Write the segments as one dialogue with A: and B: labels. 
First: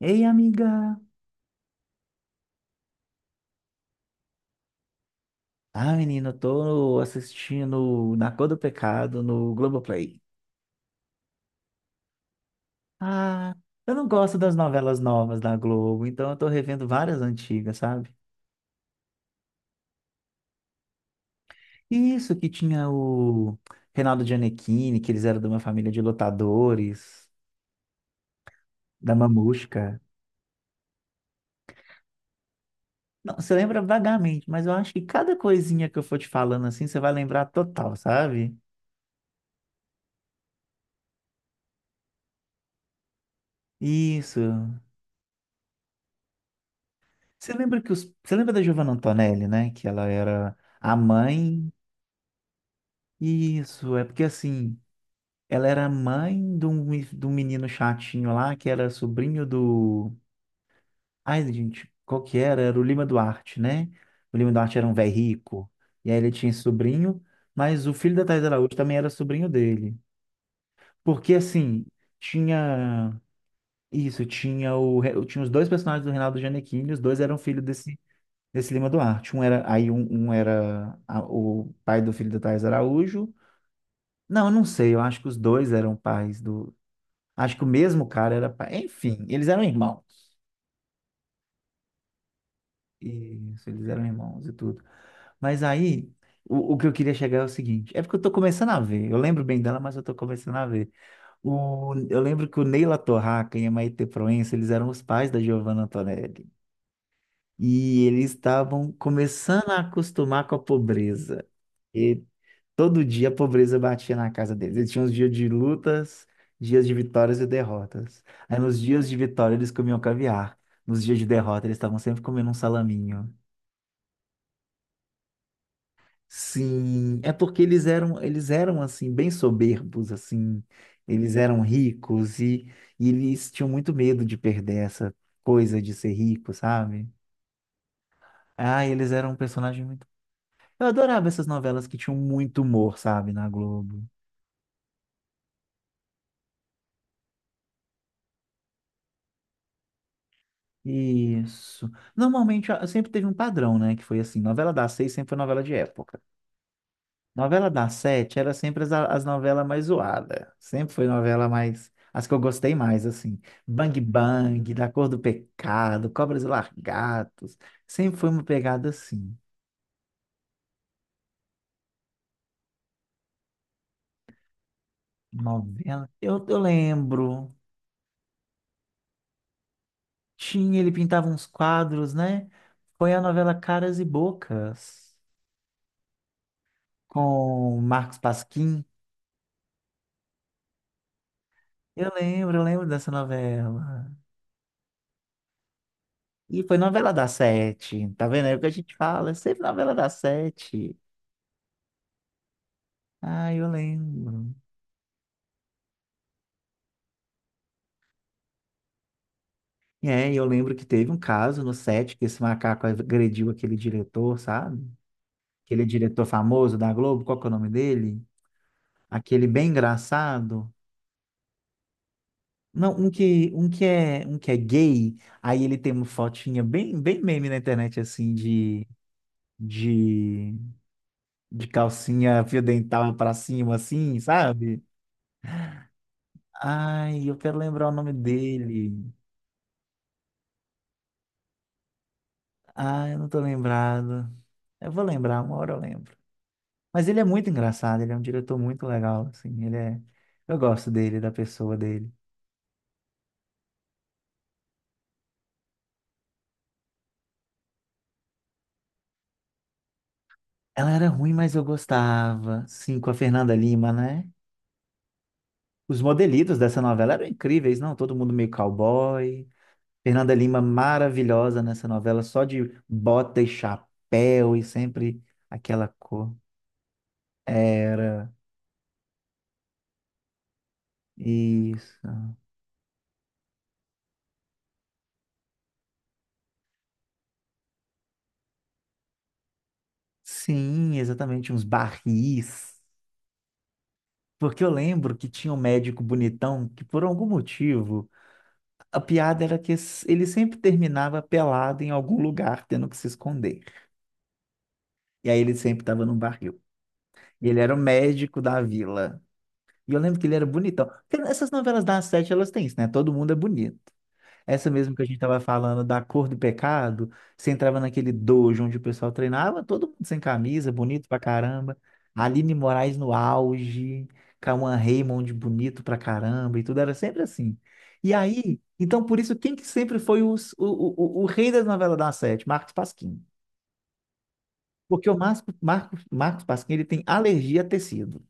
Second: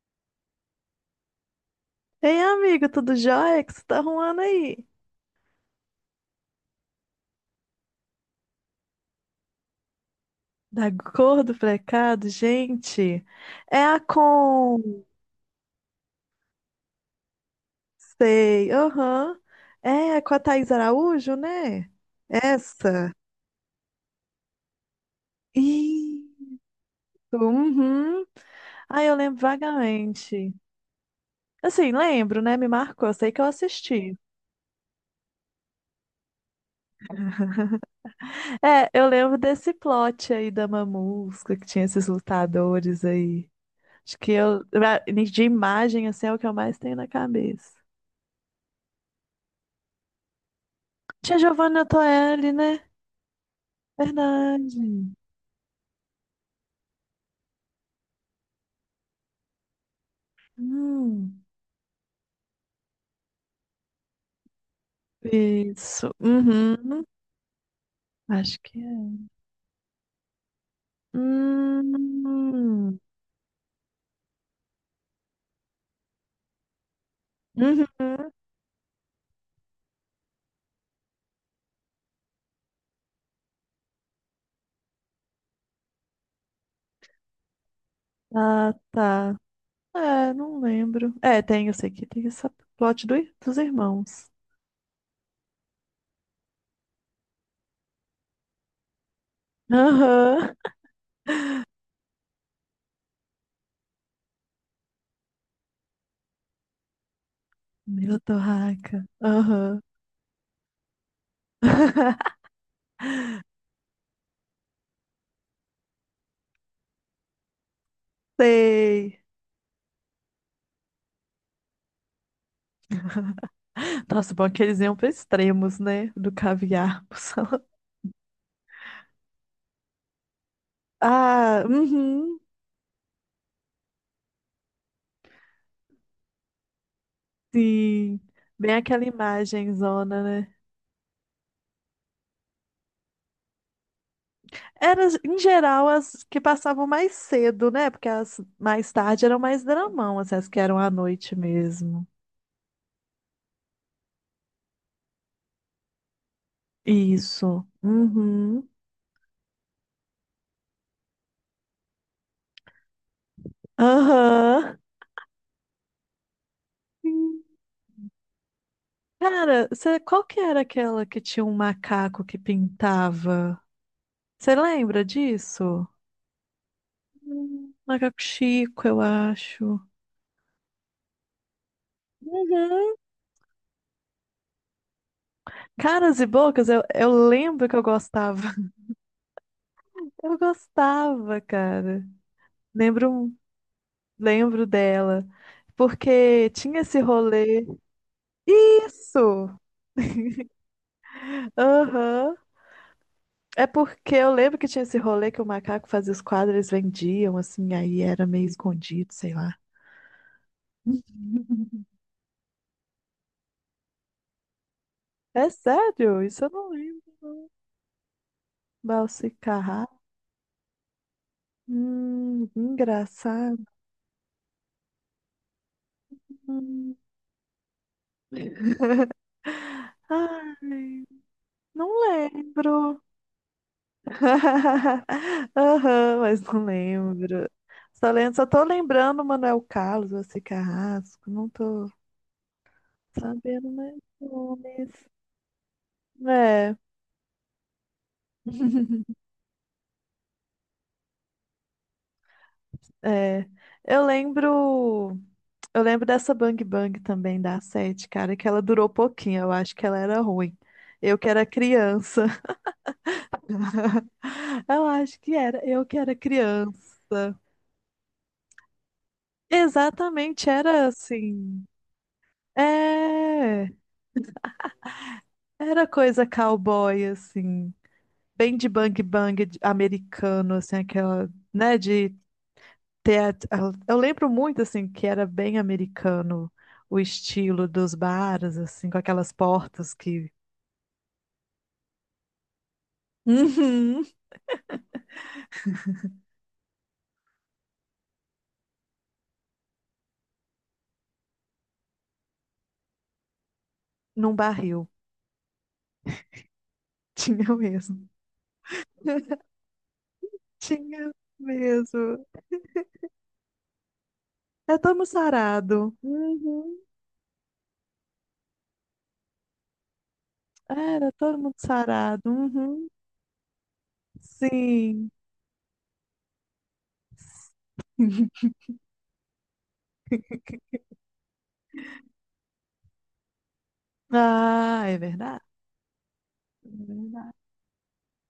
A: Ei, amiga!
B: Ei, amigo, tudo jóia? O que você tá arrumando aí?
A: Ah, menina, eu tô assistindo Na Cor do Pecado no Globoplay.
B: Da cor do precado, gente.
A: Ah,
B: É
A: eu
B: a
A: não gosto das novelas
B: com...
A: novas da Globo, então eu tô revendo várias antigas, sabe?
B: Sei, aham. É com a Thaís Araújo, né?
A: Isso que tinha
B: Essa.
A: o Reinaldo Gianecchini, que eles eram de uma família de
B: Isso,
A: lutadores,
B: uhum. Ah,
A: da
B: eu lembro
A: Mamusca.
B: vagamente. Assim, lembro, né? Me marcou, sei
A: Não,
B: que eu
A: você lembra
B: assisti.
A: vagamente, mas eu acho que cada coisinha que eu for te falando assim, você vai lembrar total, sabe?
B: É, eu lembro desse plot aí da Mamusca, que tinha esses lutadores aí. Acho que eu,
A: Isso.
B: de imagem, assim, é o que eu mais tenho na
A: Você
B: cabeça.
A: lembra que Você lembra da Giovanna Antonelli, né? Que ela era a
B: Tia
A: mãe.
B: Giovanna Toelli, né?
A: Isso, é porque assim,
B: Verdade.
A: ela era mãe de um, de um menino chatinho lá, que era sobrinho do.
B: Hum.
A: Ai, gente, qual que era? Era o Lima Duarte, né? O Lima Duarte era um velho rico. E
B: Isso.
A: aí ele tinha esse
B: Uhum.
A: sobrinho, mas o filho da Thais
B: Acho
A: Araújo
B: que
A: também era
B: é.
A: sobrinho dele. Porque assim,
B: Hum.
A: tinha. Isso, tinha tinha os dois personagens do Reinaldo Gianecchini, os dois eram filhos desse,
B: Uhum.
A: desse Lima Duarte. Um era, aí um era o pai do filho da Thais Araújo. Não, eu não sei. Eu acho que os dois eram pais do. Acho que o mesmo cara era.
B: Ah,
A: Enfim,
B: tá.
A: eles eram irmãos.
B: É, não lembro. É, tem, eu sei que tem essa plot do, dos
A: Isso, eles eram
B: irmãos.
A: irmãos e tudo. Mas aí, o que eu queria chegar é o seguinte: é porque eu tô começando a ver. Eu lembro bem dela, mas eu tô começando
B: Aham.
A: a ver. O, eu lembro que o Neila Torraca e a Maitê Proença, eles eram os pais da Giovanna Antonelli. E
B: Meu
A: eles estavam
B: torraca.
A: começando a
B: Aham.
A: acostumar com a pobreza. Todo dia a pobreza batia na casa deles. Eles tinham os dias de lutas, dias de vitórias e derrotas. Aí nos dias de
B: Sei.
A: vitória eles comiam caviar. Nos dias de derrota eles estavam sempre comendo um salaminho.
B: Nossa, bom que eles iam para extremos, né? Do caviar pro
A: Sim, é porque
B: salão.
A: eles eram assim bem soberbos assim. Eles eram
B: Ah,
A: ricos
B: uhum.
A: e eles tinham muito medo de perder essa coisa de ser rico, sabe?
B: Sim. Bem
A: Ah,
B: aquela
A: eles eram um
B: imagem
A: personagem muito.
B: zona, né?
A: Eu adorava essas novelas que tinham muito humor, sabe, na Globo.
B: Era, em geral, as que passavam mais cedo, né? Porque as mais tarde eram mais dramão, assim, as que eram à noite
A: Isso.
B: mesmo.
A: Normalmente sempre teve um padrão, né? Que foi assim, novela das seis sempre foi novela de época.
B: Isso.
A: Novela das sete era
B: Uhum.
A: sempre as novelas mais zoadas. Sempre foi novela mais. As que eu gostei mais, assim. Bang Bang,
B: Aham.
A: Da Cor do Pecado, Cobras e
B: Sim.
A: Lagartos. Sempre foi uma pegada assim.
B: Cara, cê- qual que era aquela que tinha um macaco que pintava? Você lembra disso?
A: Novela. Eu lembro.
B: Macaco Chico, eu acho.
A: Tinha, ele pintava uns quadros, né?
B: Uhum.
A: Foi a novela Caras e Bocas,
B: Caras e bocas, eu lembro que
A: com
B: eu
A: Marcos
B: gostava.
A: Pasquim.
B: Eu gostava, cara.
A: Eu lembro dessa
B: Lembro,
A: novela.
B: lembro dela. Porque
A: E foi
B: tinha esse
A: novela das
B: rolê.
A: sete, tá vendo? É o que a gente fala, é
B: Isso!
A: sempre novela das sete.
B: Aham.
A: Ah,
B: É
A: eu
B: porque eu
A: lembro.
B: lembro que tinha esse rolê que o macaco fazia os quadros, eles vendiam, assim, aí era meio escondido, sei lá.
A: É, e eu lembro que teve um caso no set que esse macaco agrediu aquele diretor, sabe?
B: É
A: Aquele
B: sério,
A: diretor
B: isso eu não
A: famoso da
B: lembro.
A: Globo, qual que é o nome dele? Aquele bem
B: Balsicarrar.
A: engraçado. Não, um que,
B: Engraçado.
A: um que é, um que é gay, aí ele tem uma fotinha
B: Hum.
A: bem, bem meme na internet, assim, de, de,
B: Ai,
A: de
B: não
A: calcinha fio
B: lembro.
A: dental pra cima, assim, sabe?
B: Aham, mas não
A: Ai, eu
B: lembro.
A: quero lembrar o
B: Só
A: nome
B: lembro, só tô
A: dele.
B: lembrando Manuel Carlos, Valsi Carrasco. Não tô
A: Ah, eu não tô
B: sabendo mais
A: lembrado. Eu
B: nomes.
A: vou lembrar, uma hora eu lembro.
B: É,
A: Mas ele é muito engraçado, ele é um diretor muito legal, assim, ele é. Eu gosto dele, da pessoa dele.
B: é. Eu lembro, eu lembro dessa Bang Bang também da sete, cara, que ela durou pouquinho, eu acho que ela era ruim.
A: Ela era
B: Eu que
A: ruim,
B: era
A: mas eu
B: criança.
A: gostava. Sim, com a Fernanda Lima, né?
B: Eu acho que era, eu que
A: Os
B: era
A: modelitos dessa novela eram
B: criança.
A: incríveis, não? Todo mundo meio cowboy. Fernanda
B: Exatamente,
A: Lima
B: era
A: maravilhosa
B: assim.
A: nessa novela, só de bota e
B: É,
A: chapéu e sempre
B: era
A: aquela
B: coisa
A: cor.
B: cowboy assim,
A: Era
B: bem de bang bang de- americano assim, aquela, né, de
A: isso.
B: teatro. Eu lembro muito, assim, que era bem americano o estilo dos bares, assim, com aquelas portas que...
A: Sim, exatamente, uns barris.
B: Uhum.
A: Porque eu lembro que tinha um médico bonitão que, por algum motivo, a piada era que ele sempre terminava pelado em algum lugar, tendo que se esconder.
B: Num barril.
A: E aí ele sempre estava num barril. E
B: Tinha
A: ele era o
B: mesmo.
A: médico da vila. E eu lembro que ele era bonitão.
B: Tinha
A: Porque essas novelas das
B: mesmo.
A: sete, elas têm isso, né? Todo mundo é bonito. Essa
B: É
A: mesmo
B: todo
A: que a
B: mundo
A: gente estava falando
B: sarado.
A: da Cor do
B: Uhum.
A: Pecado, você entrava naquele dojo onde o pessoal treinava, todo mundo sem camisa, bonito
B: Era
A: pra
B: todo mundo
A: caramba.
B: sarado.
A: Aline
B: Uhum.
A: Moraes no auge, Cauã
B: Sim.
A: Raymond bonito pra caramba, e tudo era sempre assim. E aí, então por isso, quem que sempre foi o rei das novelas da Sete? Marcos Pasquim.
B: Ah, é
A: Porque o
B: verdade.
A: Marcos
B: É
A: Pasquim ele tem
B: verdade.
A: alergia a tecido.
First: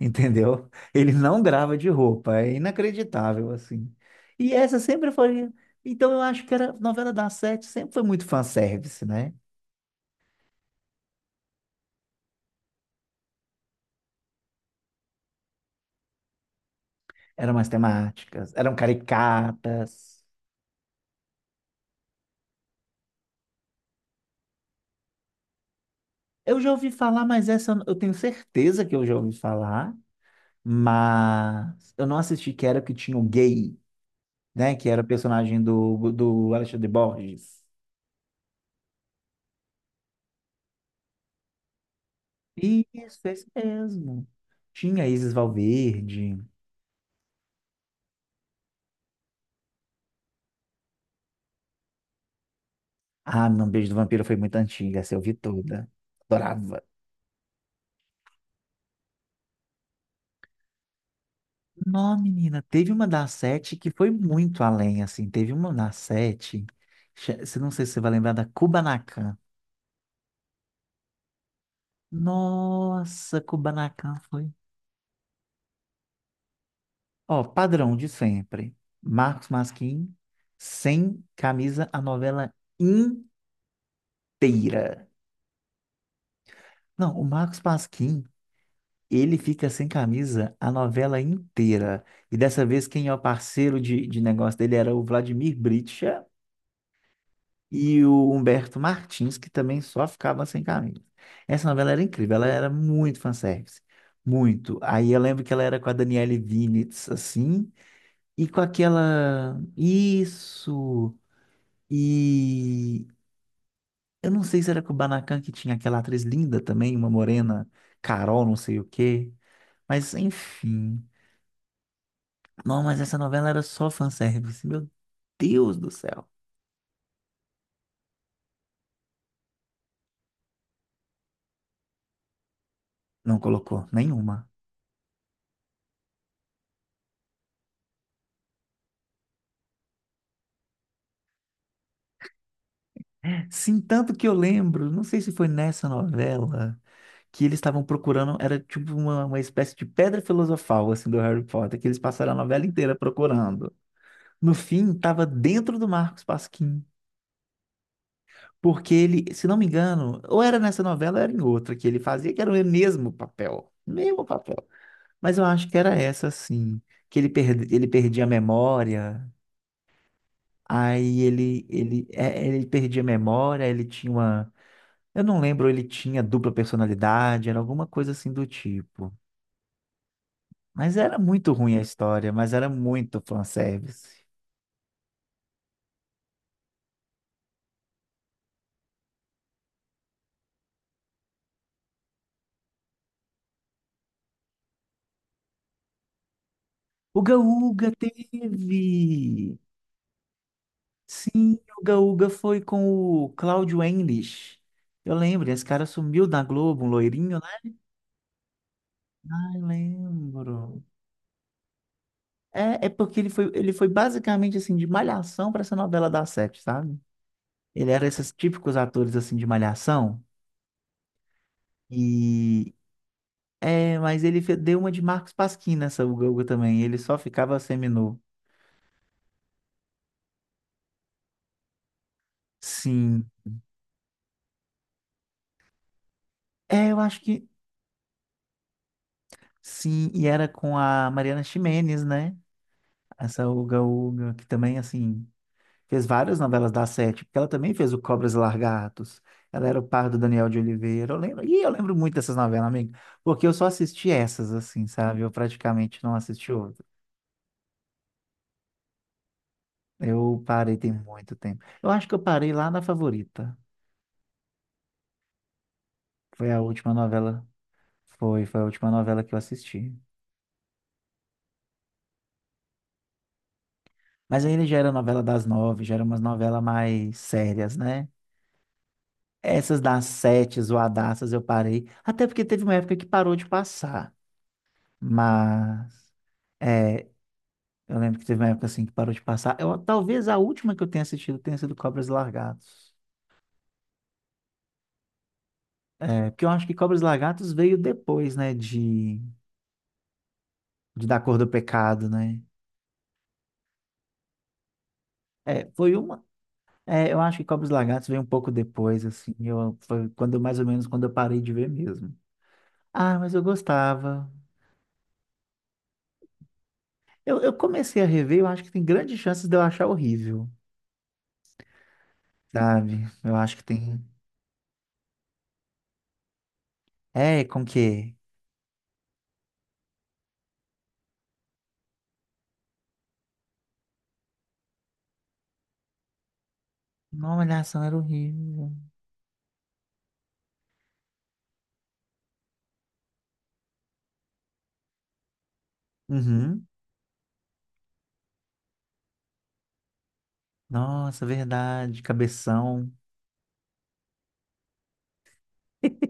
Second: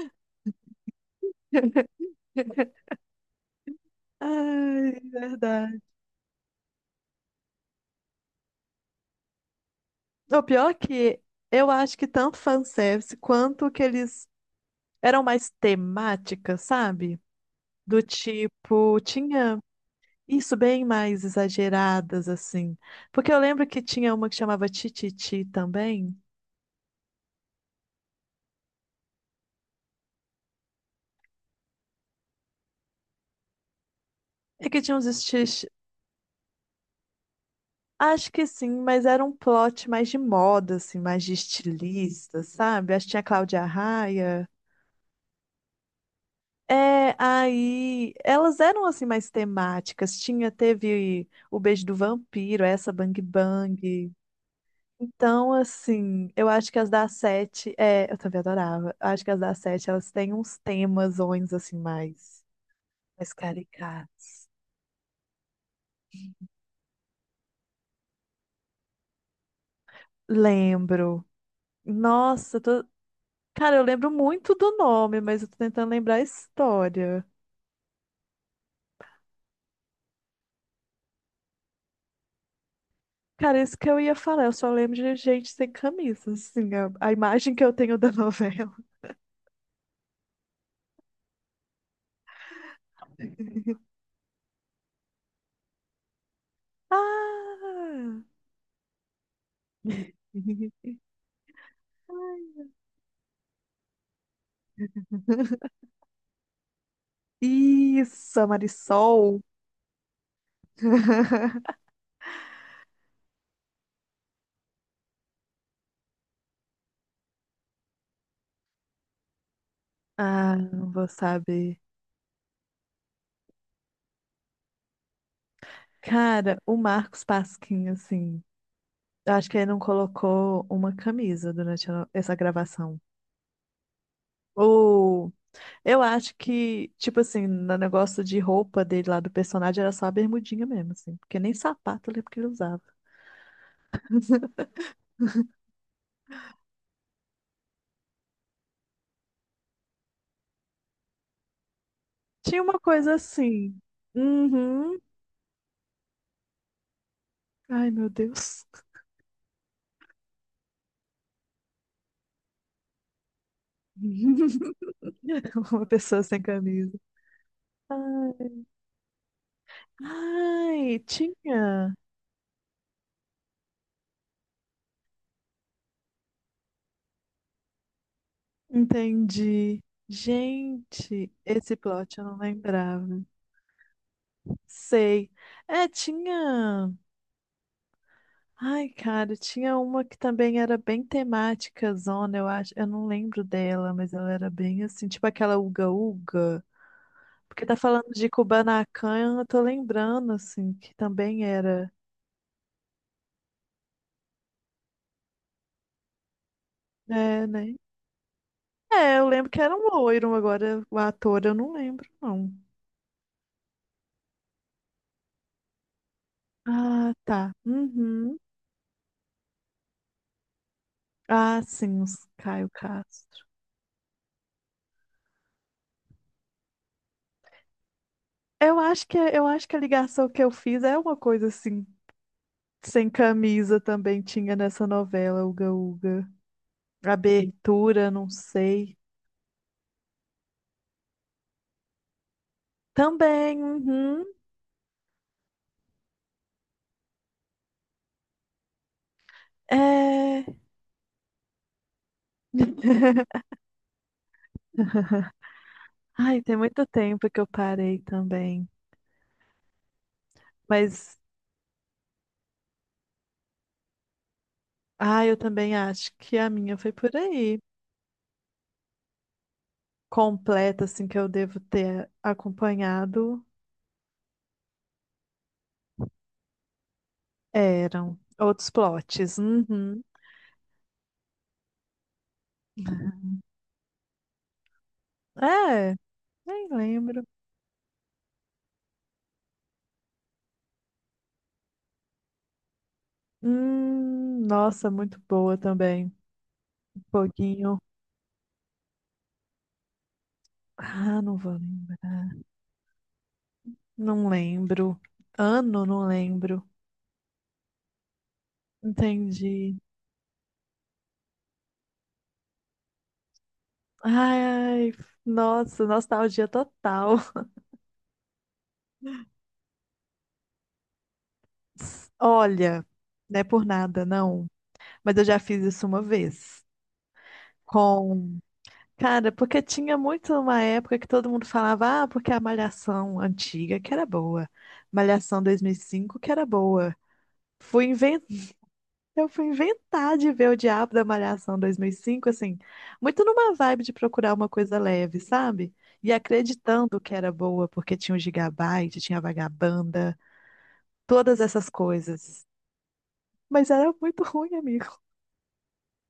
A: Entendeu? Ele não grava de roupa, é inacreditável, assim. E essa
B: Ai, é
A: sempre foi.
B: verdade.
A: Então eu acho que era novela das sete, sempre foi muito fanservice, né?
B: O pior é que eu acho que tanto fanservice quanto que eles eram mais temáticas, sabe?
A: Eram umas
B: Do
A: temáticas, eram
B: tipo, tinha
A: caricatas.
B: isso bem mais exageradas, assim. Porque eu lembro que tinha uma que chamava Tititi também,
A: Eu já ouvi falar, mas essa eu tenho certeza que eu já ouvi falar, mas eu não assisti, que era o que tinha o gay,
B: e
A: né?
B: que
A: Que
B: tinha
A: era
B: uns
A: o personagem
B: estilos.
A: do Alexandre Borges.
B: Acho que sim, mas era um plot mais de moda, assim, mais de estilista, sabe? Acho que tinha a
A: Isso, esse
B: Cláudia
A: mesmo.
B: Raia.
A: Tinha Isis Valverde.
B: É, aí elas eram assim mais temáticas. Tinha, teve o Beijo do Vampiro, essa Bang
A: Ah, não, Beijo do
B: Bang.
A: Vampiro foi muito antiga, essa eu vi
B: Então,
A: toda.
B: assim, eu acho que
A: Adorava.
B: as da sete, é, eu também adorava. Eu acho que as da sete, elas têm uns temas ons, assim,
A: Não,
B: mais,
A: menina, teve uma da
B: mais
A: sete que foi
B: caricatos.
A: muito além, assim. Teve uma da sete, não sei se você vai lembrar da Kubanacan.
B: Lembro. Nossa, eu tô...
A: Nossa,
B: Cara, eu lembro
A: Kubanacan foi.
B: muito do nome, mas eu tô tentando lembrar a história.
A: Ó, padrão de sempre. Marcos Pasquim, sem camisa, a novela
B: Cara, isso que eu ia falar, eu só lembro
A: inteira.
B: de gente sem camisa, assim, a
A: Não, o
B: imagem
A: Marcos
B: que eu tenho da
A: Pasquim.
B: novela.
A: Ele fica sem camisa a novela inteira. E dessa vez, quem é o parceiro de negócio dele era o Vladimir Bricha e
B: Ah!
A: o Humberto Martins, que também só ficavam sem camisa. Essa novela era incrível, ela era muito fanservice. Muito. Aí eu lembro que ela era com a Daniele Vinitz, assim,
B: Isso, a
A: e com
B: Marisol.
A: aquela. Isso! E eu não sei se era com o Kubanacan que tinha aquela atriz linda também, uma morena, Carol, não sei o quê. Mas
B: Ah, não vou
A: enfim.
B: saber.
A: Não, mas essa novela era só fanservice. Meu Deus do céu.
B: Cara, o Marcos Pasquim, assim, eu acho que ele não colocou uma camisa durante a- essa gravação.
A: Não colocou nenhuma.
B: Ou eu acho que, tipo assim, no negócio de roupa dele lá do personagem era só a bermudinha mesmo, assim, porque nem sapato eu lembro que ele usava.
A: Sim, tanto que eu lembro, não sei se foi nessa novela, que eles estavam procurando, era tipo uma espécie de pedra filosofal, assim, do Harry Potter, que eles passaram a
B: Tinha
A: novela
B: uma
A: inteira
B: coisa
A: procurando.
B: assim.
A: No fim,
B: Uhum.
A: estava dentro do Marcos Pasquim,
B: Ai, meu Deus.
A: porque ele, se não me engano, ou era nessa novela ou era em outra que ele fazia, que era o mesmo papel, mesmo papel. Mas eu acho que
B: Uma
A: era
B: pessoa
A: essa,
B: sem
A: assim,
B: camisa.
A: que ele
B: Ai,
A: perdia a memória.
B: ai,
A: Aí ele,
B: tinha.
A: ele, é, ele perdia a memória, ele tinha uma. Eu não lembro, ele tinha dupla personalidade, era alguma coisa assim do tipo.
B: Entendi.
A: Mas era
B: Gente,
A: muito ruim
B: esse
A: a
B: plot eu
A: história,
B: não
A: mas era muito
B: lembrava.
A: fanservice.
B: Sei. É, tinha. Ai, cara, tinha uma que também era bem temática, zona, eu acho. Eu não lembro dela, mas ela era bem assim, tipo aquela Uga Uga.
A: Uga
B: Porque tá
A: Uga
B: falando de
A: teve!
B: Kubanacan, eu tô lembrando, assim, que também
A: Sim,
B: era.
A: Uga Uga foi com o Cláudio English. Eu lembro, esse cara sumiu da Globo, um loirinho,
B: É,
A: né?
B: né? É, eu
A: Ah,
B: lembro que
A: eu
B: era um loiro,
A: lembro.
B: agora o ator eu não lembro, não.
A: É, porque ele foi basicamente assim, de malhação para essa novela da sete, sabe?
B: Ah, tá.
A: Ele era esses
B: Uhum.
A: típicos atores assim de malhação.
B: Ah, sim, os Caio
A: E
B: Castro.
A: é, mas ele deu uma de Marcos Pasquim nessa Uga-Uga também. Ele só ficava seminu.
B: Eu acho que a ligação que eu fiz é uma coisa assim, sem
A: Sim.
B: camisa também tinha nessa novela, Uga Uga.
A: É, eu acho que
B: Abertura, não sei.
A: sim. E era com a Mariana Ximenes, né? Essa
B: Também, uhum,
A: Uga-Uga, que também, assim, fez várias novelas da Sete, porque ela também fez o Cobras e Largatos. Ela era o par do
B: é...
A: Daniel de Oliveira. Eu lembro, e eu lembro muito dessas novelas, amigo, porque eu só assisti essas, assim, sabe? Eu praticamente não
B: Ai,
A: assisti
B: tem muito
A: outras.
B: tempo que eu parei também.
A: Eu parei tem
B: Mas,
A: muito tempo. Eu acho que eu parei lá na Favorita.
B: ah, eu também acho que a
A: Foi a
B: minha
A: última
B: foi por
A: novela.
B: aí.
A: Foi a última novela que eu assisti.
B: Completa, assim, que eu devo ter acompanhado,
A: Mas ainda já era novela das nove, já era umas novelas mais sérias, né?
B: eram outros plots.
A: Essas
B: Uhum.
A: das sete, zoadaças, eu parei. Até porque teve uma época que parou de passar.
B: É,
A: Mas,
B: nem
A: é,
B: lembro.
A: eu lembro que teve uma época assim que parou de passar. Eu, talvez a última que eu tenha assistido tenha sido Cobras e Lagartos.
B: Nossa, muito boa também.
A: É, porque eu acho que Cobras
B: Um
A: e Lagartos veio
B: pouquinho.
A: depois, né, de Da
B: Ah,
A: Cor
B: não
A: do
B: vou
A: Pecado, né?
B: lembrar. Não lembro.
A: É,
B: Ano,
A: foi
B: não
A: uma
B: lembro.
A: É, eu acho que Cobros e Lagartos veio um pouco depois, assim.
B: Entendi.
A: Eu, foi quando, mais ou menos quando eu parei de ver mesmo. Ah, mas eu gostava.
B: Ai, nossa, nostalgia total.
A: Eu comecei a rever, eu acho que tem grandes chances de eu achar horrível,
B: Olha,
A: sabe? Eu
B: não é
A: acho que
B: por
A: tem.
B: nada, não. Mas eu já fiz isso uma vez.
A: É, com que?
B: Com... Cara, porque tinha muito uma época que todo mundo falava, ah, porque a Malhação antiga que era boa. Malhação 2005 que era boa.
A: Não, Malhação
B: Fui...
A: era horrível.
B: Eu fui inventar de ver o Diabo da Malhação 2005 assim, muito numa vibe de procurar uma coisa leve, sabe? E
A: Uhum.
B: acreditando que era boa, porque tinha o Gigabyte, tinha a Vagabanda,
A: Nossa,
B: todas essas
A: verdade,
B: coisas.
A: cabeção.
B: Mas era muito ruim, amigo.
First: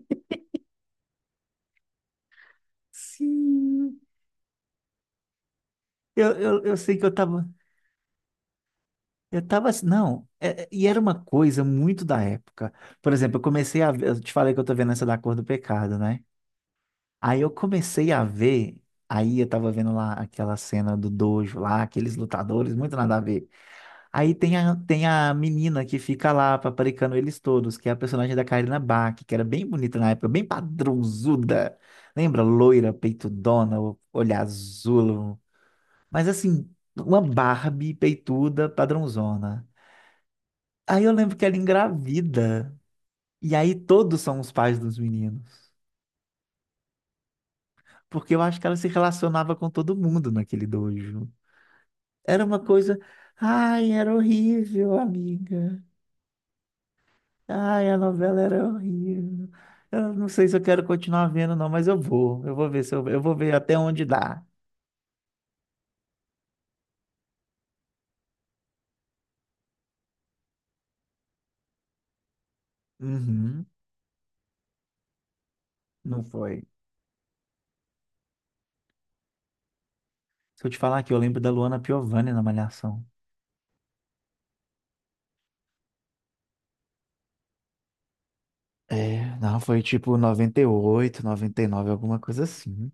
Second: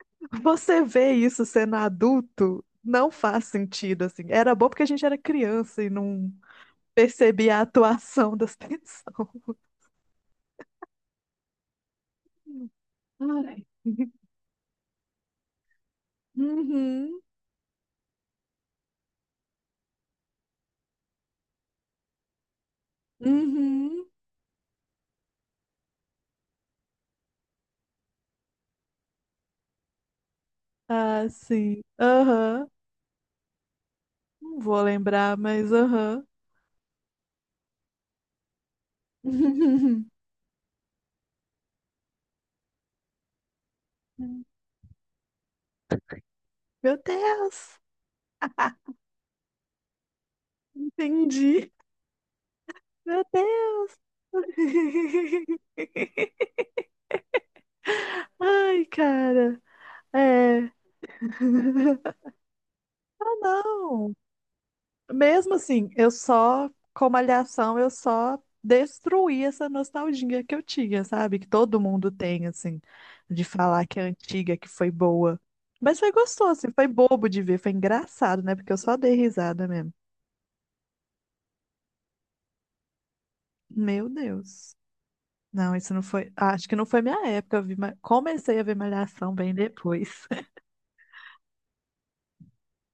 B: Você vê isso sendo adulto, não faz
A: Sim.
B: sentido, assim. Era bom porque a gente era criança e
A: Eu,
B: não
A: eu, eu sei que eu tava.
B: percebia a atuação das pessoas.
A: Eu tava assim, não, e era uma coisa muito da época. Por exemplo, eu
B: Ai.
A: comecei a ver, eu te falei que eu tô vendo essa da Cor do Pecado, né?
B: Uhum,
A: Aí eu comecei a ver, aí eu tava vendo lá aquela cena do dojo lá, aqueles lutadores, muito nada a ver.
B: uhum.
A: Aí tem a, tem a menina que fica lá paparicando eles todos, que é a personagem da Karina Bach, que era bem bonita na época, bem
B: Ah,
A: padrãozuda.
B: sim.
A: Lembra?
B: Aham.
A: Loira, peitudona, olhar
B: Não vou lembrar,
A: azul.
B: mas aham.
A: Mas assim, uma Barbie peituda, padrãozona. Aí eu lembro que ela engravida. E aí todos são os pais dos meninos.
B: Meu Deus,
A: Porque eu acho que ela se relacionava com todo mundo naquele dojo.
B: entendi.
A: Era uma coisa.
B: Meu
A: Ai,
B: Deus.
A: era horrível, amiga. Ai, a novela era
B: Ai,
A: horrível.
B: cara.
A: Eu não sei se eu
B: É.
A: quero continuar vendo, não, mas eu vou. Eu vou ver se eu
B: Ah,
A: vou ver até onde
B: não.
A: dá.
B: Mesmo assim, eu só, com Malhação, eu só destruí essa nostalgia que eu tinha, sabe? Que todo mundo tem, assim, de
A: Uhum,
B: falar que é antiga, que foi boa. Mas foi
A: não
B: gostoso,
A: foi.
B: assim, foi bobo de ver, foi engraçado, né? Porque eu só dei risada mesmo.
A: Se eu te falar que eu lembro da Luana Piovani na Malhação.
B: Meu Deus. Não, isso não foi. Ah, acho que não foi minha época. Eu vi, Ma- comecei a ver Malhação
A: É,
B: bem
A: não, foi tipo
B: depois.
A: 98, 99, alguma coisa assim.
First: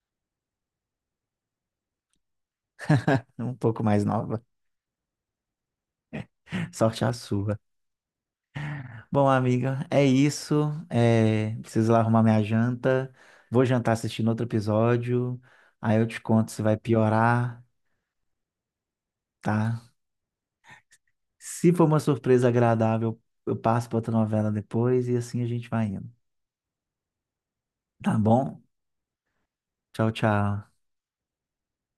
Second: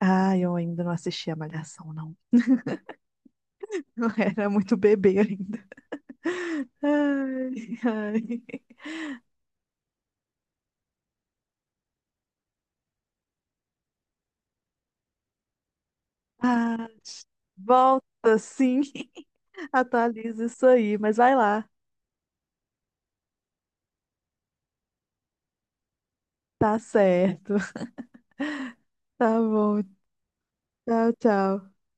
B: Ah, eu ainda não assistia Malhação, não.
A: Um pouco mais
B: Eu
A: nova.
B: era muito bebê ainda.
A: Sorte a sua.
B: Ai, ai.
A: Bom, amiga, é isso. É, preciso lá arrumar minha janta. Vou jantar assistindo outro episódio. Aí eu te conto se vai
B: Ah,
A: piorar,
B: volta, sim.
A: tá?
B: Atualiza isso aí, mas vai lá.
A: Se for uma surpresa agradável, eu passo para outra novela depois e assim a gente vai indo.
B: Tá certo.
A: Tá bom?
B: Tá bom.
A: Tchau, tchau.
B: Tchau, tchau.